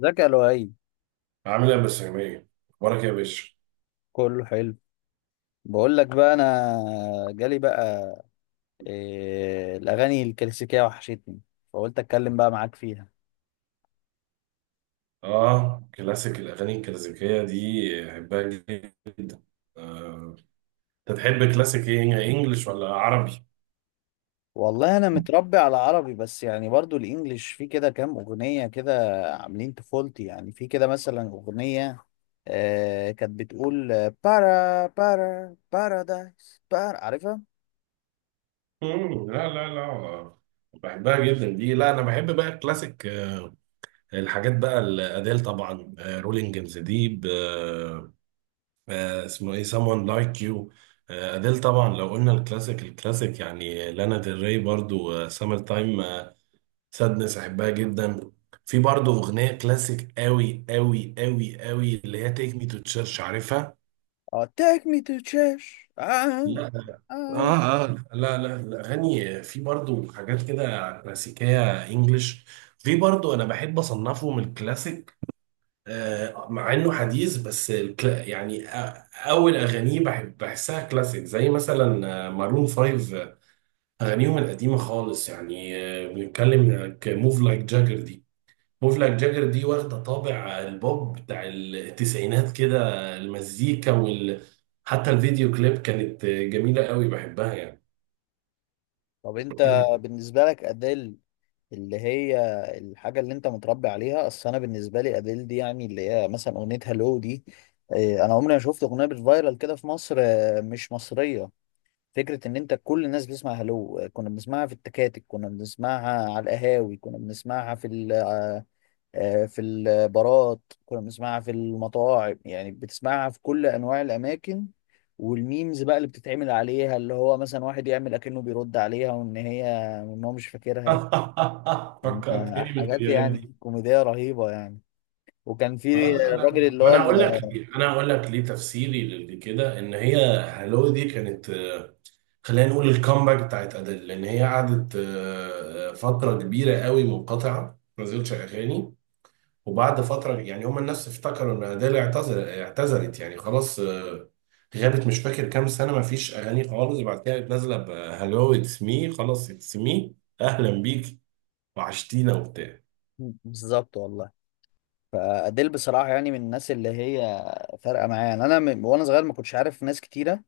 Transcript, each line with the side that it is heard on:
left: ذكاء لؤي.
right: عامل ايه يا مستر جميل؟ اخبارك إيه يا باشا؟
left: كله حلو. بقول لك بقى، انا جالي بقى إيه؟ الاغاني الكلاسيكيه وحشتني، فقلت اتكلم بقى معاك فيها.
right: اه كلاسيك، الاغاني الكلاسيكيه دي بحبها جدا آه. انت تحب كلاسيك ايه، انجلش ولا عربي؟
left: والله انا متربي على عربي، بس يعني برضو الانجليش في كده كام اغنيه كده عاملين طفولتي، يعني في كده مثلا اغنيه كانت بتقول بارا بارا بارادايس بارا، عارفها؟
right: مم. لا لا لا آه، بحبها جدا دي. لا انا بحب بقى الكلاسيك، الحاجات بقى الاديل، طبعا رولينج ان ذا ديب، اسمه ايه someone like you. آه، أديل طبعا. لو قلنا الكلاسيك الكلاسيك يعني لانا ديل ري، برضو سامر تايم سادنس احبها جدا. في برضه اغنيه كلاسيك قوي قوي قوي قوي اللي هي تيك مي تو تشيرش، عارفها؟
left: اه، take me to church. آه.
right: لا.
left: آه.
right: اه اه لا لا، الاغاني في برضه حاجات كده كلاسيكيه انجلش. في برضه انا بحب اصنفه من الكلاسيك مع انه حديث، بس الكلا يعني اول اغانيه بحب بحسها كلاسيك زي مثلا مارون 5، اغانيهم القديمه خالص يعني. بنتكلم موف لايك جاجر دي، مفلك جاجر دي واخدة طابع البوب بتاع التسعينات كده، المزيكا وال حتى الفيديو كليب كانت جميلة قوي، بحبها يعني.
left: طب، انت بالنسبه لك اديل اللي هي الحاجة اللي انت متربي عليها. اصل انا بالنسبة لي اديل دي يعني اللي هي مثلا اغنية هالو دي. انا عمري ما شفت اغنية بالفايرال كده في مصر، مش مصرية. فكرة ان انت كل الناس بتسمع هالو. كنا بنسمعها في التكاتك، كنا بنسمعها على القهاوي، كنا بنسمعها في ال آه، في البارات، كنا بنسمعها في المطاعم، يعني بتسمعها في كل انواع الاماكن. والميمز بقى اللي بتتعمل عليها، اللي هو مثلا واحد يعمل اكنه بيرد عليها وان هي وان هو مش فاكرها.
right: فكرتني
left: كان حاجات
right: بالفيديوهات دي.
left: يعني كوميدية رهيبة يعني. وكان في
right: لا لا
left: الراجل
right: لا.
left: اللي هو
right: انا هقول لك ليه، انا هقول لك ليه. تفسيري لكده ان هي هالو دي كانت خلينا نقول الكامباك بتاعت ادل، لان هي قعدت فترة كبيرة قوي منقطعة ما نزلتش اغاني. وبعد فترة يعني هما الناس افتكروا ان أديل اعتذر، اعتذرت يعني خلاص غابت، مش فاكر كام سنة ما فيش أغاني خالص. بعد كده قامت نازلة بهلو اتس مي، خلاص اتس مي، أهلا بيك وعشتينا وبتاع.
left: بالظبط والله. فأديل بصراحة يعني من الناس اللي هي فارقة معايا. يعني أنا من وأنا صغير ما كنتش عارف ناس كتيرة،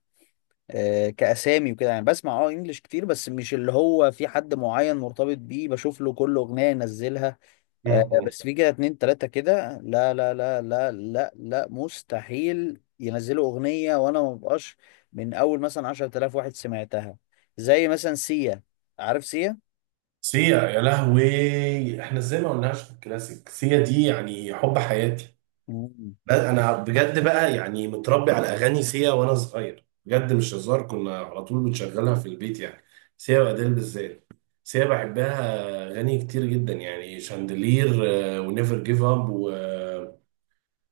left: كأسامي وكده، يعني بسمع إنجلش كتير، بس مش اللي هو في حد معين مرتبط بيه بشوف له كل أغنية ينزلها.
right: مم.
left: بس في كده اتنين تلاتة كده، لا لا لا لا لا لا، مستحيل ينزلوا أغنية وأنا ما ببقاش من أول مثلا 10,000 واحد سمعتها. زي مثلا سيا. عارف سيا؟
right: سيا يا لهوي، احنا ازاي ما قلناش في الكلاسيك سيا دي؟ يعني حب حياتي.
left: مم.
right: بس انا بجد بقى يعني متربي على اغاني سيا وانا صغير، بجد مش هزار. كنا على طول بنشغلها في البيت يعني، سيا واديل بالذات. سيا بحبها اغاني كتير جدا، يعني شاندلير ونيفر جيف اب و...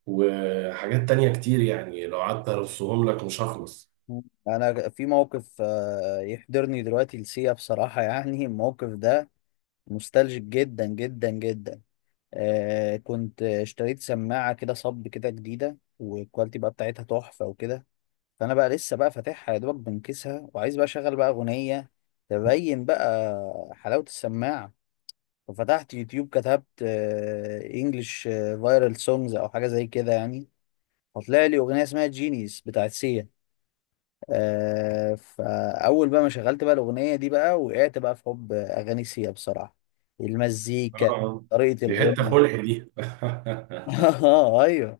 right: وحاجات تانية كتير يعني، لو قعدت ارصهم لك مش هخلص.
left: مم. أنا في موقف يحضرني دلوقتي لسيا بصراحة. يعني الموقف ده مستلجك جدا جدا جدا. كنت اشتريت سماعة كده صب كده جديدة، والكواليتي بقى بتاعتها تحفة وكده. فانا بقى لسه بقى فاتحها يا دوبك، بنكسها وعايز بقى اشغل بقى اغنيه تبين بقى حلاوه السماعه. ففتحت يوتيوب، كتبت انجلش فايرال سونجز او حاجه زي كده يعني. فطلع لي اغنيه اسمها جينيس بتاعت سيا. فاول بقى ما شغلت بقى الاغنيه دي بقى، وقعت بقى في حب اغاني سيا بصراحه. المزيكا،
right: اه،
left: طريقه
right: دي حتة
left: الغنى.
right: خلق دي.
left: اه، ايوه.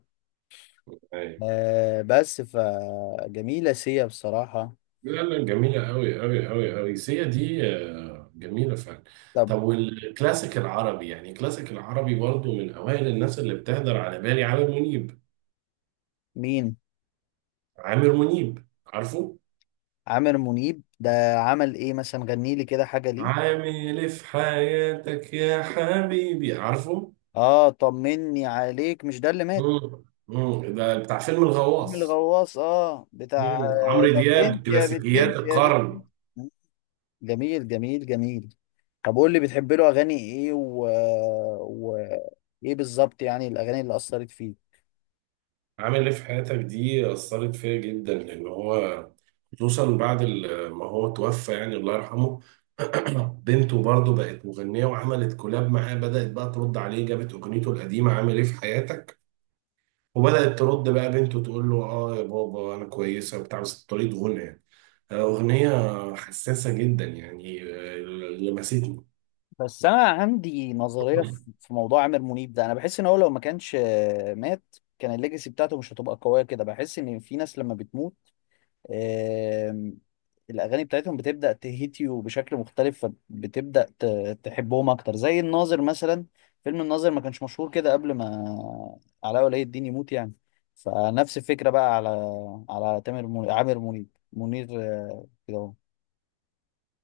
right: أيوة.
left: بس فجميله سيا بصراحه.
right: لا لا، جميلة أوي أوي أوي أوي سيا دي، آه، جميلة فعلا.
left: طب،
right: طب والكلاسيك العربي، يعني الكلاسيك العربي برضو من أوائل الناس اللي بتهدر على بالي عامر منيب.
left: مين؟
right: عامر منيب، عارفه؟
left: عامر منيب ده عمل ايه مثلا؟ غني لي كده حاجه ليه.
right: عامل إيه في حياتك يا حبيبي، عارفه؟
left: اه، طمني عليك. مش ده اللي مات؟
right: مم. مم. ده بتاع فيلم
left: فيلم
right: الغواص.
left: الغواص، بتاع.
right: مم. عمرو
left: طب،
right: دياب،
left: انت يا بت
right: كلاسيكيات
left: انت يا بت
right: القرن.
left: انت. جميل جميل جميل. طب، قول لي بتحب له اغاني ايه و... ايه بالظبط يعني الاغاني اللي اثرت فيه؟
right: عامل ايه في حياتك دي أثرت فيا جدا، لأن هو خصوصا بعد ما هو توفى يعني، الله يرحمه. بنته برضه بقت مغنية وعملت كولاب معاه، بدأت بقى ترد عليه، جابت أغنيته القديمة عامل ايه في حياتك وبدأت ترد بقى بنته تقول له اه يا بابا أنا كويسة وبتاع، بس بطريقة غنى يعني. أغنية حساسة جدا يعني، لمستني.
left: بس انا عندي نظريه في موضوع عامر منيب ده. انا بحس ان هو لو ما كانش مات، كان الليجاسي بتاعته مش هتبقى قويه كده. بحس ان في ناس لما بتموت، آم، الأغاني بتاعتهم بتبدأ تهيت يو بشكل مختلف، فبتبدأ تحبهم أكتر، زي الناظر مثلا. فيلم الناظر ما كانش مشهور كده قبل ما علاء ولي الدين يموت يعني. فنفس الفكرة بقى على تامر منير عامر منيب منير، كده أهو.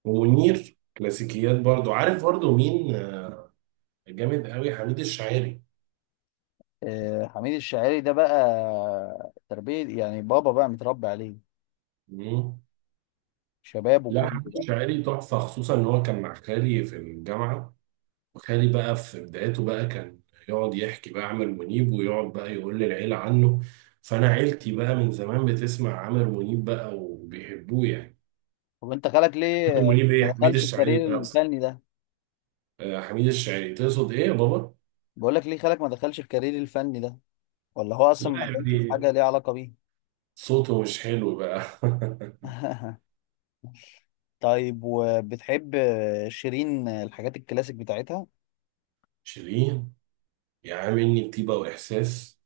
right: ومنير كلاسيكيات برضه، عارف برضه مين جامد قوي؟ حميد الشاعري.
left: حميد الشاعري ده بقى تربية، يعني بابا بقى متربي عليه
right: مم.
left: شباب
right: لا،
left: وكل
right: حمدي
left: بقى.
right: شاعري تحفة، خصوصا إن هو كان مع خالي في الجامعة. وخالي بقى في بدايته بقى كان يقعد يحكي بقى عامر منيب، ويقعد بقى يقول للعيلة عنه، فأنا عيلتي بقى من زمان بتسمع عامر منيب بقى وبيحبوه يعني.
left: طب، انت خالك ليه
right: عامر منيب
left: ما
right: إيه، حميد
left: دخلش
right: الشاعري
left: الكارير
right: ده أصلا.
left: الفني ده؟
right: حميد الشاعري، تقصد إيه يا بابا؟
left: بقول لك ليه خالك ما دخلش الكارير الفني ده؟ ولا هو اصلا
right: لا
left: ما كانش في
right: يعني
left: حاجه ليها علاقه بيه؟
right: صوته مش حلو بقى.
left: طيب، وبتحب شيرين الحاجات الكلاسيك بتاعتها؟
right: شيرين، يا عم، إني طيبة وإحساس،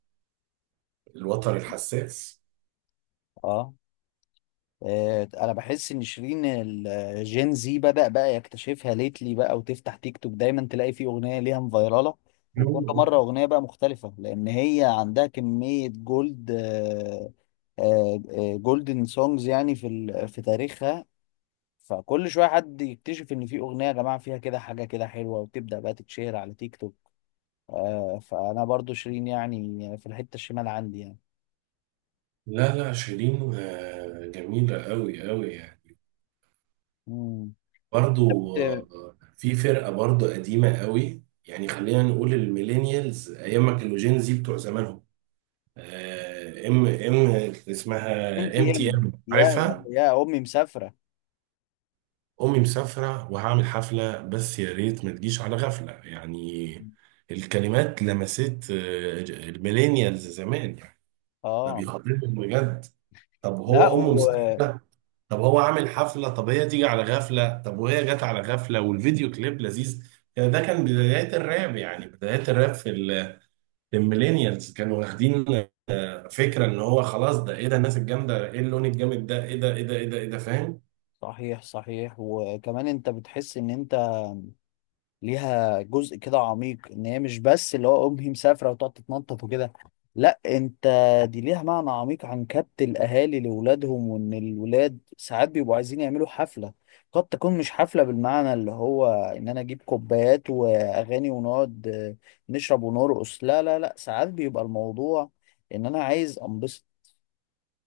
right: الوتر الحساس.
left: اه. انا بحس ان شيرين الجين زي بدأ بقى يكتشفها ليتلي بقى، وتفتح تيك توك دايما تلاقي فيه اغنيه ليها مفيراله. وكل مره اغنيه بقى مختلفه، لان هي عندها كميه جولدن سونجز يعني في في تاريخها. فكل شويه حد يكتشف ان في اغنيه يا جماعه فيها كده حاجه كده حلوه، وتبدأ بقى تتشهر على تيك توك. فانا برضو شيرين يعني في الحته الشمال عندي يعني.
right: لا لا، شيرين آه، جميلة أوي أوي يعني.
left: امم
right: برضو في فرقة برضو قديمة قوي، يعني خلينا نقول الميلينيالز أيام ما كانوا جين زي بتوع زمانهم، ام ام،
left: ام
right: اسمها
left: تي
right: ام تي
left: ام،
right: ام،
left: يا يا
right: عارفها؟
left: يا امي مسافره.
right: أمي مسافرة وهعمل حفلة بس يا ريت ما تجيش على غفلة، يعني الكلمات لمست الميلينيالز زمان يعني، ده
left: اه،
right: بيخاطبهم بجد. طب
left: لا.
right: هو أمه مسافرة، طب هو عامل حفلة، طب هي تيجي على غفلة، طب وهي جت على غفلة والفيديو كليب لذيذ يعني. ده كان بدايات الراب، يعني بدايات الراب في الميلينيالز، كانوا واخدين فكرة ان هو خلاص ده ايه ده، الناس الجامدة ايه، اللون الجامد ده ايه ده ايه ده ايه ده ايه ده، فاهم؟
left: صحيح، صحيح. وكمان انت بتحس ان انت ليها جزء كده عميق، ان هي مش بس اللي هو امي مسافره وتقعد تتنطط وكده. لا، انت دي ليها معنى عميق عن كبت الاهالي لاولادهم، وان الولاد ساعات بيبقوا عايزين يعملوا حفله. قد تكون مش حفله بالمعنى اللي هو ان انا اجيب كوبايات واغاني ونقعد نشرب ونرقص. لا لا لا، ساعات بيبقى الموضوع ان انا عايز انبسط،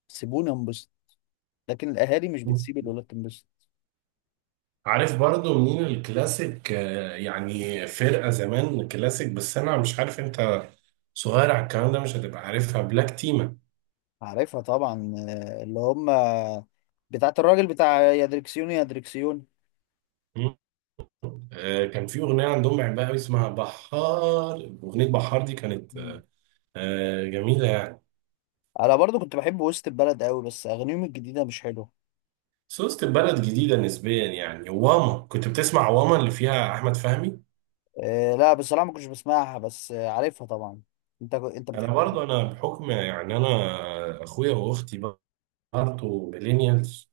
left: سيبوني انبسط. لكن الاهالي مش بتسيب الولاد تنبسط.
right: عارف برضو منين الكلاسيك، يعني فرقة زمان كلاسيك؟ بس انا مش عارف، انت صغير على الكلام ده مش هتبقى عارفها، بلاك تيما.
left: عارفها طبعا. اللي هم بتاعت الراجل بتاع يا دركسيون يا دركسيون.
right: مم. آه، كان في اغنية عندهم بحبها قوي اسمها بحار. اغنية بحار دي كانت
left: مم.
right: آه جميلة يعني.
left: انا برضو كنت بحب وسط البلد قوي، بس اغانيهم الجديده مش حلوه.
right: بس وسط البلد جديدة نسبيا يعني، واما كنت بتسمع واما اللي فيها أحمد فهمي.
left: أه، لا، بصراحه ما كنتش بسمعها، بس عارفها طبعا. انت بتحب.
right: أنا برضو أنا بحكم يعني، أنا أخويا وأختي برضو ميلينيالز،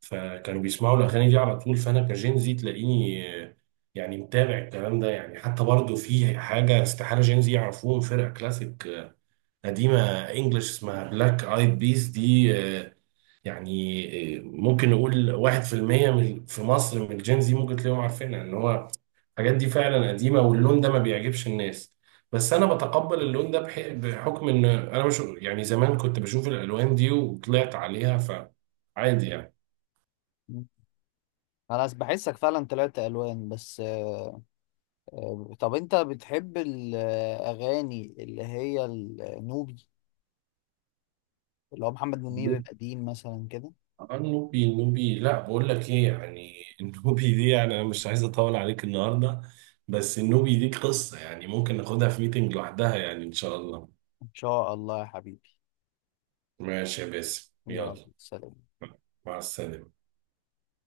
right: فكانوا بيسمعوا الأغاني دي على طول، فأنا كجين زي تلاقيني يعني متابع الكلام ده يعني. حتى برضو في حاجة استحالة جين زي يعرفوهم، فرقة كلاسيك قديمة انجلش اسمها بلاك ايد بيس دي، آه، يعني ممكن نقول واحد في المية من في مصر من الجين زي ممكن تلاقيهم عارفينها. ان هو الحاجات دي فعلا قديمة واللون ده ما بيعجبش الناس، بس انا بتقبل اللون ده بحكم ان انا مش يعني زمان كنت بشوف الالوان دي وطلعت عليها فعادي يعني.
left: انا بحسك فعلا طلعت الوان بس أه. طب، انت بتحب الاغاني اللي هي النوبي، اللي هو محمد منير القديم مثلا كده؟
right: آه، النوبي، النوبي لا بقول لك ايه يعني. النوبي دي يعني انا مش عايز اطول عليك النهارده، بس النوبي دي قصة يعني ممكن ناخدها في ميتنج لوحدها يعني، ان شاء الله.
left: ان شاء الله يا حبيبي.
right: ماشي يا باسم،
left: يلا،
right: يلا.
left: سلام.
right: مع السلامة.